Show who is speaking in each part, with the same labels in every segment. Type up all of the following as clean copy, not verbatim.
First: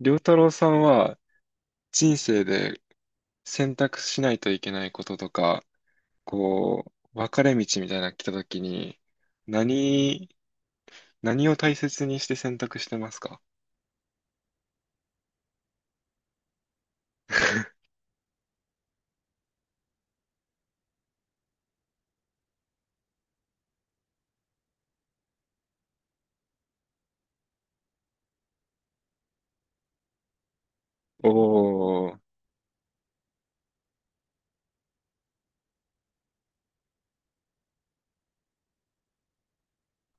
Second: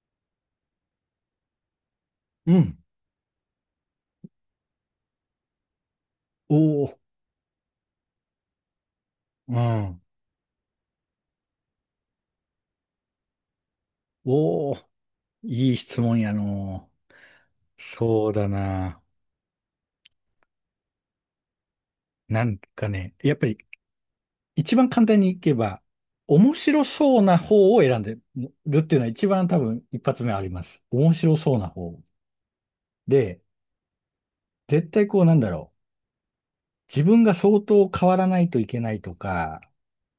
Speaker 1: りょうた太郎さんは人生
Speaker 2: うん。
Speaker 1: で選択しないといけないこととか、
Speaker 2: お
Speaker 1: こ
Speaker 2: お、
Speaker 1: 分かれ道みたいなの来た時に、
Speaker 2: うん。
Speaker 1: 何、何を大切にして選択してますか？
Speaker 2: おお、いい質問やの う。そうだな。なんかね、やっぱり一番簡単にいけば、面白そうな方を選んでるっていうのは一番多分一発目あります。面
Speaker 1: お
Speaker 2: 白そうな方。
Speaker 1: ー、
Speaker 2: で、絶対こうなんだろう。自分が相当変わらないといけないとか、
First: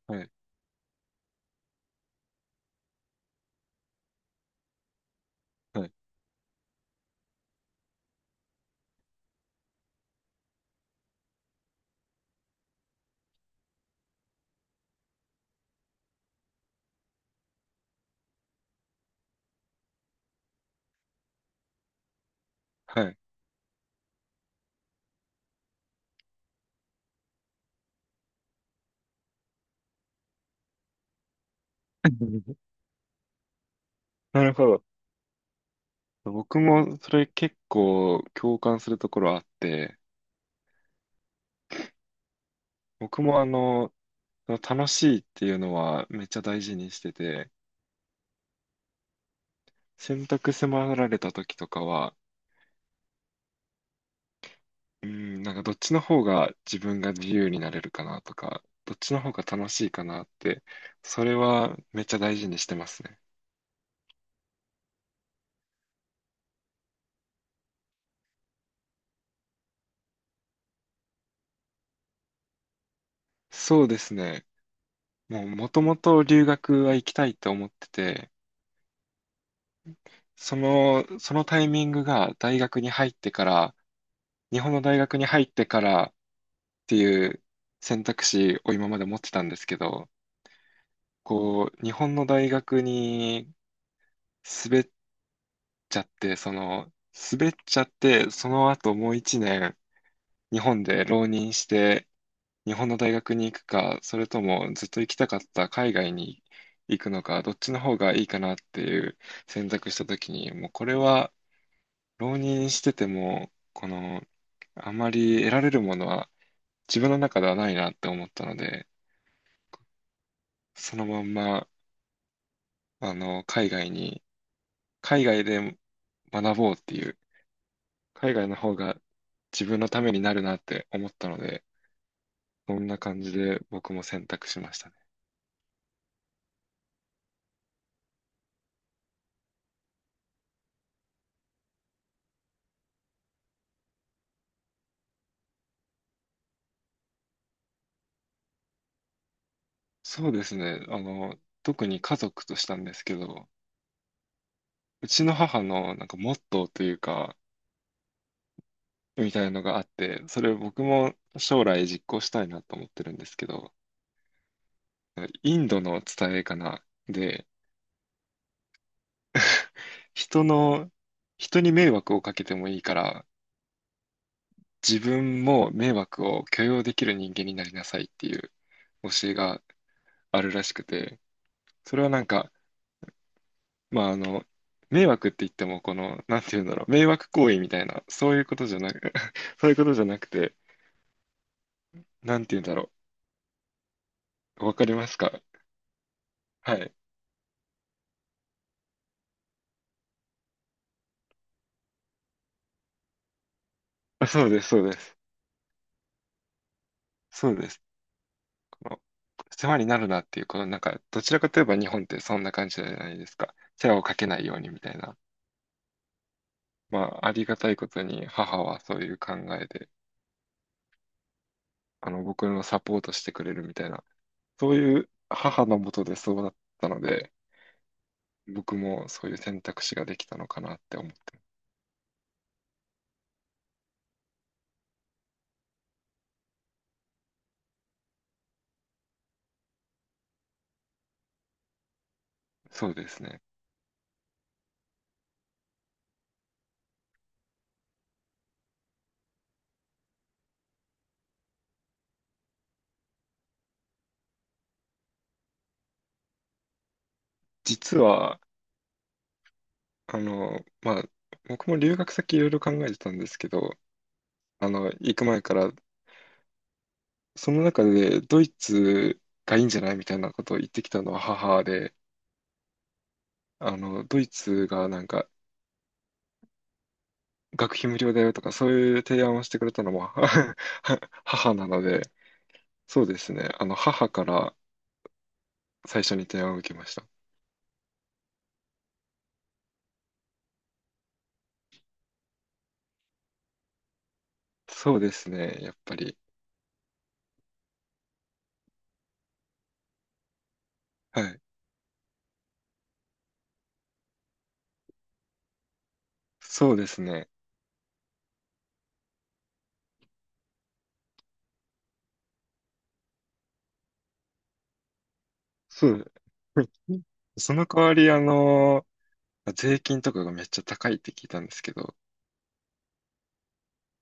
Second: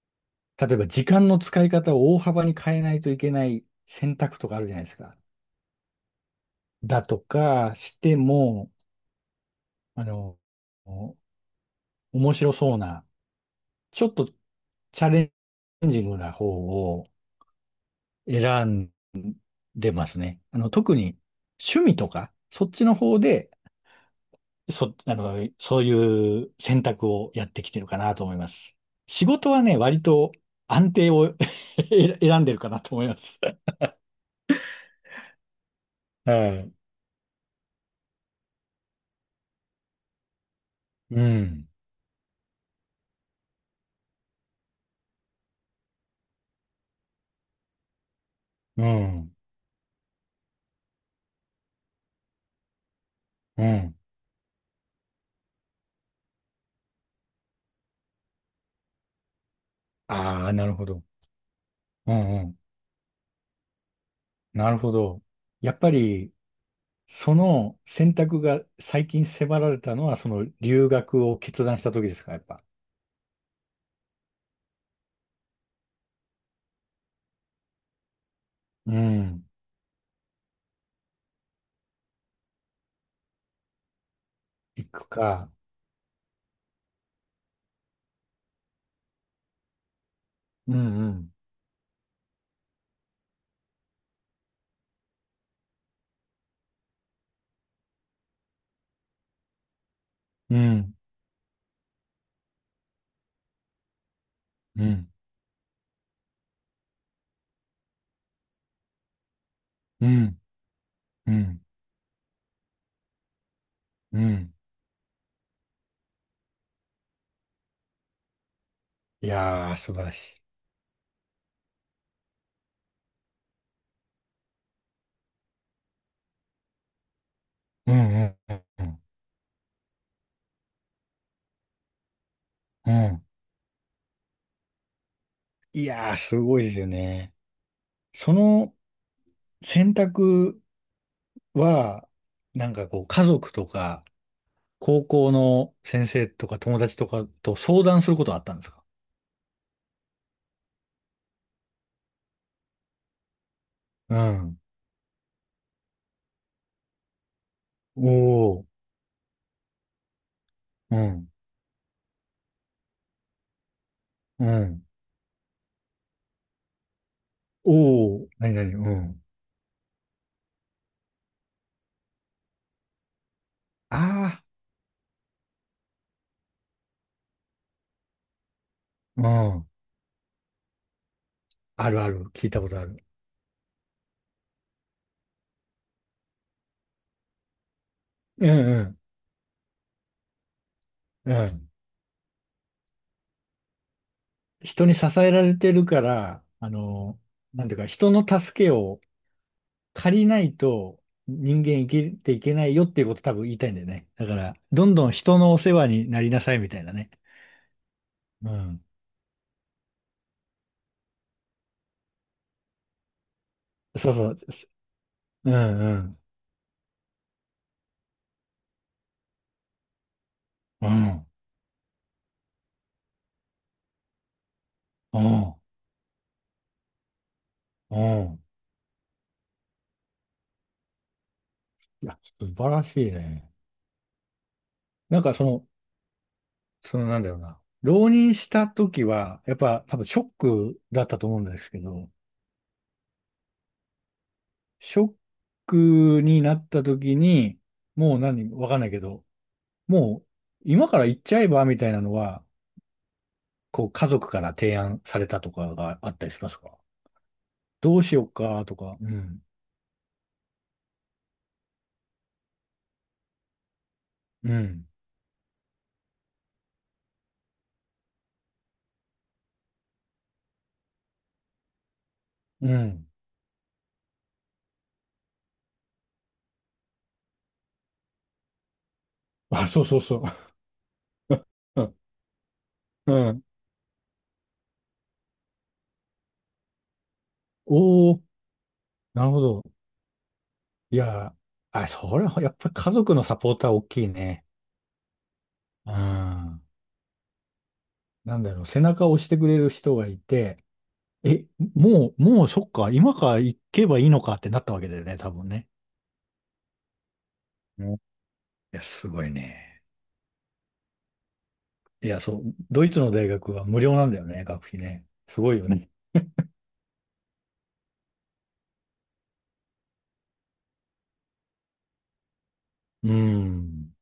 Speaker 1: はい、
Speaker 2: 例えば時間の使い方を大幅に変えないといけない選択とかあるじゃないですか。
Speaker 1: はい、
Speaker 2: だとかしても、あの、面白そうな、ちょっとチャレンジングな方を選んでますね。あの、特に趣味とか、そっちの
Speaker 1: はい。
Speaker 2: 方で、そ、あの、そういう選択をやってきてるかなと思います。仕事はね、割と安定を 選んでるか なと思います。
Speaker 1: なるほど。
Speaker 2: は
Speaker 1: 僕
Speaker 2: い。
Speaker 1: もそれ結構共感するところあって、
Speaker 2: うん。
Speaker 1: 僕も楽しいっていうのはめっちゃ大事にしてて、
Speaker 2: うん。
Speaker 1: 選択迫られた時とかは、
Speaker 2: うん。
Speaker 1: うん、なんかどっちの方が自分が自由になれるかなとか、どっちの方が楽しいかなっ
Speaker 2: ああ、
Speaker 1: て、
Speaker 2: なるほど。
Speaker 1: それはめっ
Speaker 2: う
Speaker 1: ちゃ
Speaker 2: ん
Speaker 1: 大
Speaker 2: う
Speaker 1: 事に
Speaker 2: ん。
Speaker 1: してますね。
Speaker 2: なるほど。やっぱり、その選択が最近迫られたのは、その留学を決断した時ですか、やっぱ。
Speaker 1: そうですね。もともと留学は行きたいと思ってて、
Speaker 2: うん。
Speaker 1: そのタイミングが大学に入ってから、日本の
Speaker 2: 行
Speaker 1: 大
Speaker 2: く
Speaker 1: 学に入っ
Speaker 2: か。
Speaker 1: てからっていう選択肢を今まで持ってたんですけど、
Speaker 2: うんうん。
Speaker 1: こう、日本の大学に滑っちゃって、滑っちゃって、その後もう1年、
Speaker 2: う
Speaker 1: 日本
Speaker 2: ん。
Speaker 1: で浪人して、日本の大学に行くか、それとも
Speaker 2: う
Speaker 1: ずっと
Speaker 2: ん。
Speaker 1: 行きたかった海外に行くのか、どっちの方がいいかなっていう選択した
Speaker 2: う
Speaker 1: 時
Speaker 2: ん。
Speaker 1: に、もうこれ
Speaker 2: う
Speaker 1: は
Speaker 2: ん。
Speaker 1: 浪人してても、
Speaker 2: うん。
Speaker 1: あまり得られるものは自分の中ではないなって思ったので、
Speaker 2: いやー、素晴らしい。
Speaker 1: そのまんま、あの、海外に、海外で学ぼうっていう、
Speaker 2: うん
Speaker 1: 海
Speaker 2: う
Speaker 1: 外の
Speaker 2: ん
Speaker 1: 方
Speaker 2: うん
Speaker 1: が自分のためになるなって思ったので、そん
Speaker 2: う
Speaker 1: な
Speaker 2: んう
Speaker 1: 感
Speaker 2: ん。
Speaker 1: じで僕も選択しました。
Speaker 2: いやー、すごいですよね。その選択は、なんかこう、家族とか、高校の先生とか友達とかと相談することはあったんですか？
Speaker 1: そうですね。特に家族としたんですけど、
Speaker 2: うん。
Speaker 1: うちの母のなんかモットーというか、
Speaker 2: おー。
Speaker 1: みたいのがあって、それを僕
Speaker 2: う
Speaker 1: も
Speaker 2: ん。
Speaker 1: 将来実行したいなと思ってるんですけど、
Speaker 2: うん。
Speaker 1: インドの伝えかな。で、
Speaker 2: おお、何々、うん。
Speaker 1: 人の、人に迷惑をかけてもいいから、
Speaker 2: あ
Speaker 1: 自分も迷惑を許容できる人間になりなさいっていう
Speaker 2: あ、う
Speaker 1: 教えが
Speaker 2: ん。
Speaker 1: あるらしくて、
Speaker 2: あ
Speaker 1: そ
Speaker 2: る
Speaker 1: れ
Speaker 2: あ
Speaker 1: はなん
Speaker 2: る。聞い
Speaker 1: か、
Speaker 2: たことある。
Speaker 1: まあ迷惑って言っても、この、なんていうんだろう、迷惑行為みたいな、そういう
Speaker 2: う
Speaker 1: ことじゃな
Speaker 2: ん
Speaker 1: く。そういうことじゃなくて、
Speaker 2: うん。うん。
Speaker 1: なんて言うんだろう。わか
Speaker 2: 人
Speaker 1: り
Speaker 2: に支
Speaker 1: ます
Speaker 2: え
Speaker 1: か？
Speaker 2: られてるから、あ
Speaker 1: はい。
Speaker 2: の、なんていうか、人の助けを借りないと人間生きていけないよっていうこと多分言いたいんだよね。だ
Speaker 1: あ、
Speaker 2: か
Speaker 1: そう
Speaker 2: ら、
Speaker 1: です、そう
Speaker 2: どん
Speaker 1: で
Speaker 2: どん
Speaker 1: す。
Speaker 2: 人のお世話になりなさいみたいなね。
Speaker 1: そうです。
Speaker 2: うん。
Speaker 1: この、世話になるなっていう、このなんか、どちらかといえば日本ってそんな感じじゃないですか。世話を
Speaker 2: そう
Speaker 1: かけ
Speaker 2: そう。
Speaker 1: ないようにみたいな。
Speaker 2: うんうん。
Speaker 1: まあ、ありがたいことに母はそういう考えで、
Speaker 2: うん。
Speaker 1: 僕のサポートしてくれるみたいな、そういう
Speaker 2: うん。
Speaker 1: 母のもとでそうだったので、
Speaker 2: うん。
Speaker 1: 僕もそういう選択肢ができたのかなって思って、
Speaker 2: いや、素晴らしいね。なんかその、そのなんだろうな。浪人した時は、やっぱ多分ショックだったと思うんですけど、
Speaker 1: そうですね。
Speaker 2: ショックになった時に、もう何、わかんないけど、もう今から行っちゃえばみたいなのは、こう家族から提案されたとかがあったりしますか？ど
Speaker 1: 実
Speaker 2: うしよう
Speaker 1: は、
Speaker 2: かとか、うん、
Speaker 1: あの、まあ、僕も留学先いろいろ考えてたんですけど、
Speaker 2: う
Speaker 1: あの、
Speaker 2: ん、
Speaker 1: 行く前から、その中でドイツがいいんじゃないみたいなことを言ってきたのは母で、
Speaker 2: うん。
Speaker 1: あの、ドイツがなんか学費無料だよとかそういう提案をしてく
Speaker 2: あ、
Speaker 1: れ
Speaker 2: そ
Speaker 1: た
Speaker 2: う
Speaker 1: の
Speaker 2: そう
Speaker 1: も
Speaker 2: そ
Speaker 1: は母なの
Speaker 2: う。
Speaker 1: で、そう
Speaker 2: う
Speaker 1: です
Speaker 2: ん。
Speaker 1: ね。あの、母から最初に提案を受けました。
Speaker 2: おー、なるほど。いや、あ、それはやっぱり家族のサポーター大きいね。
Speaker 1: そうですね。やっ
Speaker 2: う
Speaker 1: ぱり。
Speaker 2: ん。なんだろう、背中を押してくれる人がいて、
Speaker 1: はい。
Speaker 2: え、もうそっか、今から行けばいいのかってなったわけだよね、多分ね。
Speaker 1: そうですね。
Speaker 2: うん。いや、すごいね。いや、そう、ドイツの大学は無料なんだよね、学費ね。すごいよ
Speaker 1: そ
Speaker 2: ね。
Speaker 1: う。その代わり、税金とかがめっちゃ高いって聞いたんですけど、
Speaker 2: うん。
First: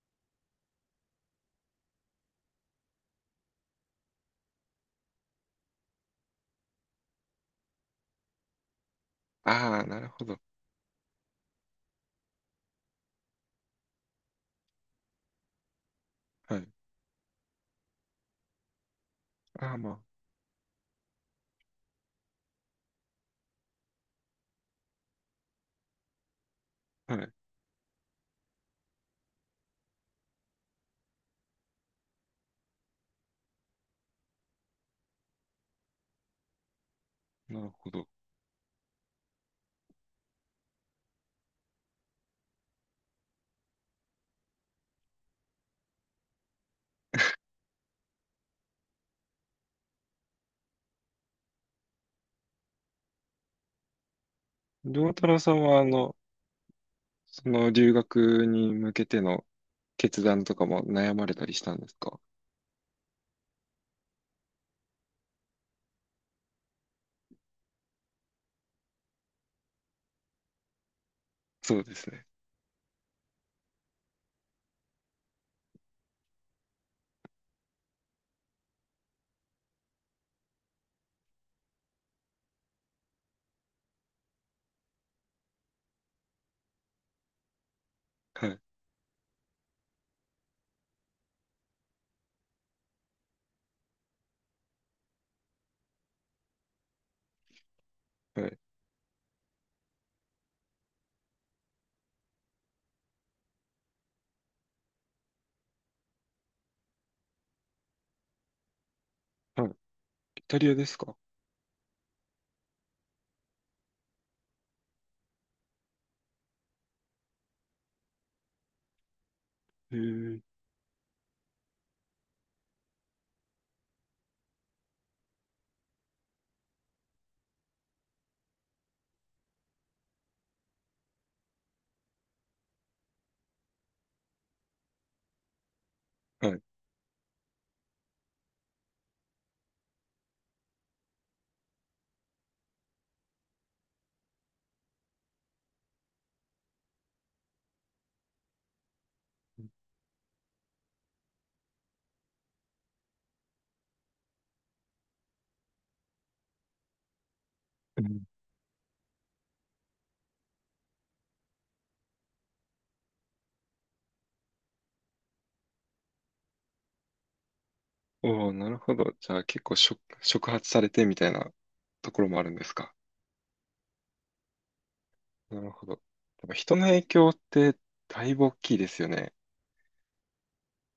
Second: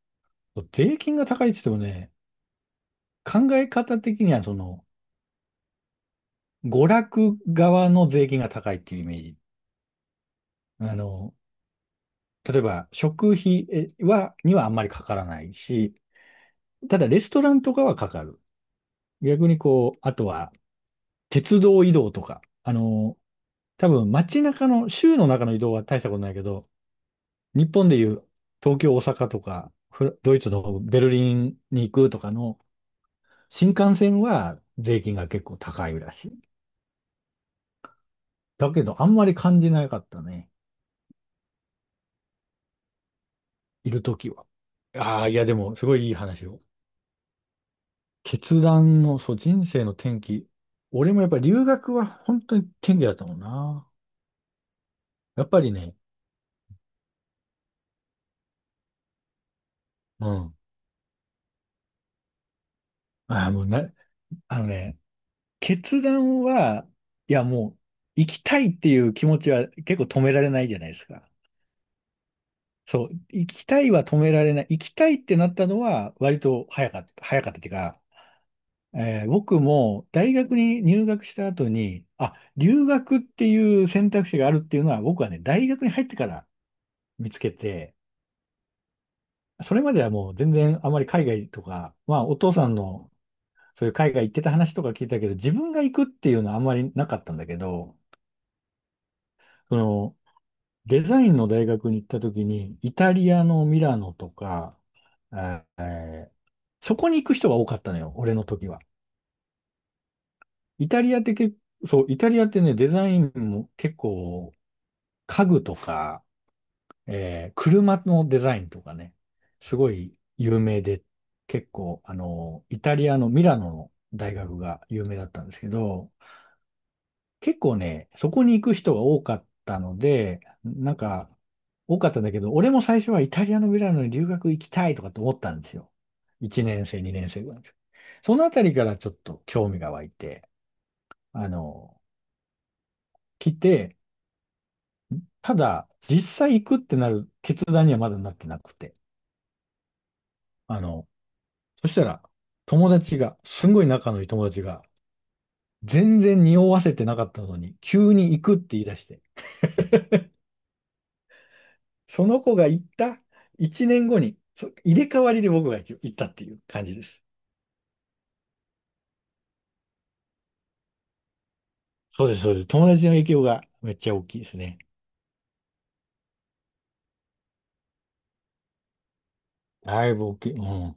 Speaker 2: 税金が高いって言ってもね、考え方的には、その、娯楽側の税金が高いっていうイメージ。
Speaker 1: ああ、なるほど。
Speaker 2: あの、例えば、食費えは、にはあんまりかからないし、
Speaker 1: はい。
Speaker 2: ただ、レストランとかはかかる。逆に
Speaker 1: ああ、
Speaker 2: こう、
Speaker 1: ま
Speaker 2: あとは、鉄道移動とか、あの、多分街中の、州の中の移動は大したことないけど、
Speaker 1: あ、はい。
Speaker 2: 日本でいう東京、大阪とか、フラドイツのベルリンに行くとかの新幹線は税金が結構高いらしい。
Speaker 1: なるほど。
Speaker 2: だけど、あんまり感じなかったね。いるときは。ああ、いや、でも、すごいいい話を。決断の、そう、人生の転機。俺もやっぱり留学は本当に転機だったもんな。
Speaker 1: 良太郎
Speaker 2: やっ
Speaker 1: さ
Speaker 2: ぱ
Speaker 1: ん
Speaker 2: り
Speaker 1: は、あ
Speaker 2: ね、
Speaker 1: の、その留学に向けての決
Speaker 2: う
Speaker 1: 断
Speaker 2: ん。
Speaker 1: とかも悩まれたりしたんですか？
Speaker 2: ああ、もうな、あのね、決断は、いやもう、行きたいっていう気持ちは結構止められないじゃないですか。
Speaker 1: そうですね。
Speaker 2: そう、行きたいは止められない。行きたいってなったのは割と早かった、早かったっていうか、僕も大学に入学した後に、あ、留学っていう選択肢があるっていうのは僕はね、大学に入ってから見つけて、
Speaker 1: はい。
Speaker 2: それまではもう全然あまり海外とか、まあお父さんのそういう海外行ってた話とか聞いたけど、自分が行くっていうのはあんまりなかったんだけど、
Speaker 1: はい。
Speaker 2: そのデザインの大学に行った時に、イタリアのミラノとか、えーえーそこに行く人が多かったのよ、俺の時は。
Speaker 1: はい。イタリアで
Speaker 2: イ
Speaker 1: す
Speaker 2: タ
Speaker 1: か？
Speaker 2: リアって結構、そう、イタリアってね、デザインも結構、家具とか、車のデザインとかね、すご
Speaker 1: へ
Speaker 2: い
Speaker 1: え。
Speaker 2: 有名で、結構、あの、イタリアのミラノの大学が有名だったんですけど、結構ね、そこに行く人が多かったので、なんか、多かったんだけど、俺も最初はイタリアのミラノに留学行きたいとかって思ったんですよ。
Speaker 1: はい。
Speaker 2: 1年生、2年生ぐらいの時。そのあたりからちょっと興味が湧いて、あの、来て、ただ、実際行くってなる決断にはまだなってなくて。あの、そしたら、友達が、すんごい仲のいい友達が、全然匂わせてなかったのに、
Speaker 1: う
Speaker 2: 急
Speaker 1: ん。
Speaker 2: に行くって言い出して、その子が行った1年後に、そ入れ替わりで僕が行ったっていう感じです。
Speaker 1: おお、なるほど。じゃあ結構触発されてみたいなとこ
Speaker 2: そう
Speaker 1: ろ
Speaker 2: で
Speaker 1: も
Speaker 2: す、
Speaker 1: ある
Speaker 2: そう
Speaker 1: ん
Speaker 2: で
Speaker 1: で
Speaker 2: す。
Speaker 1: す
Speaker 2: 友
Speaker 1: か？
Speaker 2: 達の影響がめっちゃ大きいですね。
Speaker 1: なるほど。でも人の影響ってだいぶ大きいですよね。
Speaker 2: だいぶ大きい。うん。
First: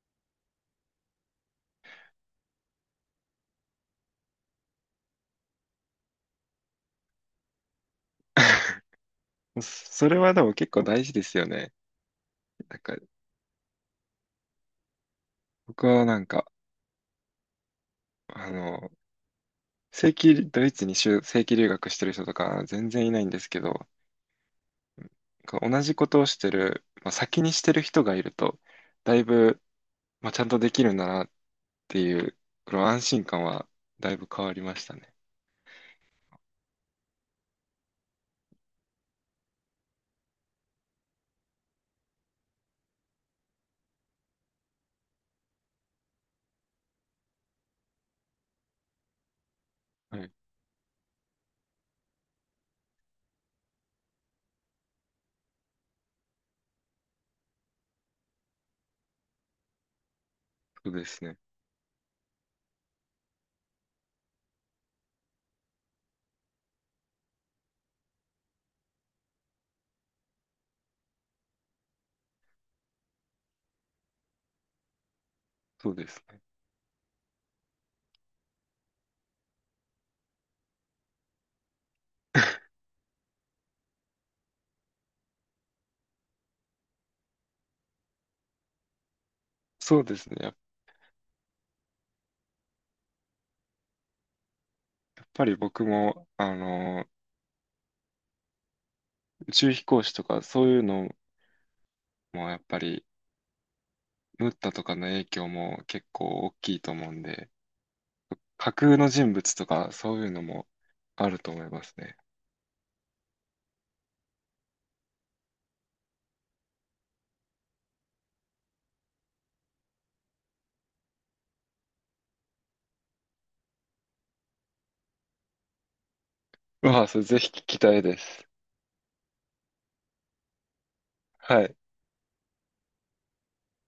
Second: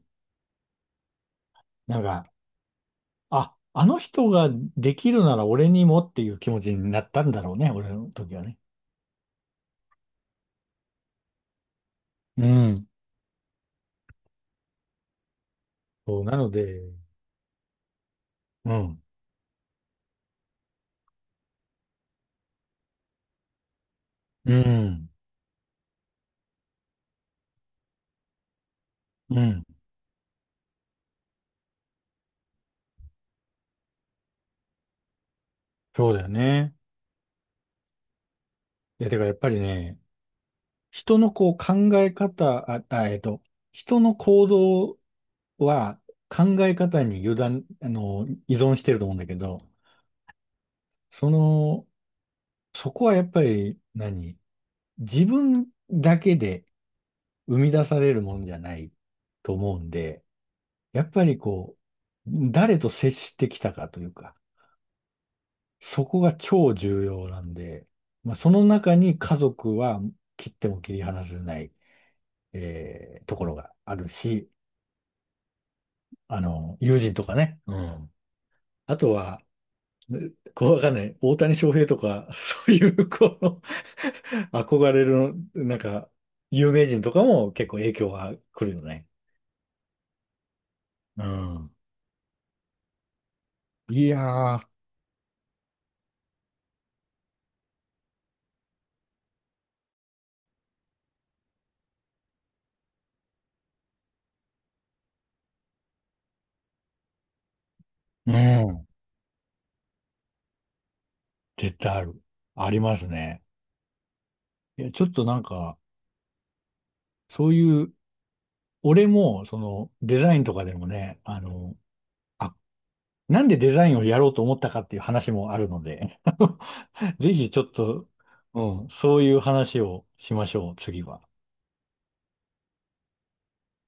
Speaker 2: なんか、あの人ができるなら俺にもっていう気持ちになったんだろうね、俺の時はね。
Speaker 1: それはでも結構大事ですよね。
Speaker 2: う
Speaker 1: なん
Speaker 2: ん。
Speaker 1: か、僕はな
Speaker 2: そう、
Speaker 1: ん
Speaker 2: な
Speaker 1: か、
Speaker 2: ので、
Speaker 1: あ
Speaker 2: う
Speaker 1: の、
Speaker 2: ん。
Speaker 1: ドイツに正規留学してる人とか全然いないんですけど、
Speaker 2: うん。
Speaker 1: こう同じことをしてる、まあ、先にしてる人がいると、だい
Speaker 2: う
Speaker 1: ぶ、
Speaker 2: ん。
Speaker 1: まあ、ちゃんとできるんだなっていう、この安心感はだいぶ変わりましたね。
Speaker 2: そうだよね。いや、てかやっぱりね、人のこう考え方、あ、あ、えっと、人の行動は考え方に油断、あの、依存してると思うんだけど、
Speaker 1: はい、
Speaker 2: その、そこはやっぱり何、自分だけで生み出されるものじゃないと思うんで、
Speaker 1: そう
Speaker 2: や
Speaker 1: で
Speaker 2: っ
Speaker 1: す
Speaker 2: ぱ
Speaker 1: ね。
Speaker 2: りこう、誰と接してきたかというか、そこが超重要なんで、まあ、その中に家族は切っても切り離せない、ところがあるし、
Speaker 1: そうですね。
Speaker 2: あの、友人とかね、うん。あとは、こうわかんない。大谷翔平とか、そういう、この 憧れる、なんか、有名人とかも結構影響が来るよね。
Speaker 1: そうですね。やっ
Speaker 2: うん。いやー、
Speaker 1: ぱり僕も、あの、宇宙飛行士とかそういうのもやっぱり、ムッタとかの影響も結構大きいと思うんで、
Speaker 2: う
Speaker 1: 架
Speaker 2: ん。
Speaker 1: 空の人物とかそういうのもあると思い
Speaker 2: 絶
Speaker 1: ま
Speaker 2: 対
Speaker 1: す
Speaker 2: あ
Speaker 1: ね。
Speaker 2: る。ありますね。いや、ちょっとなんか、そういう、俺も、その、デザインとかでもね、あの、あ、なんでデザインをやろうと思ったかっていう話もあるので
Speaker 1: うわあ、そ れ
Speaker 2: ぜ
Speaker 1: ぜひ聞
Speaker 2: ひちょっ
Speaker 1: きたい
Speaker 2: と、
Speaker 1: です。
Speaker 2: うん、そういう話をしましょう、次は。
Speaker 1: はい。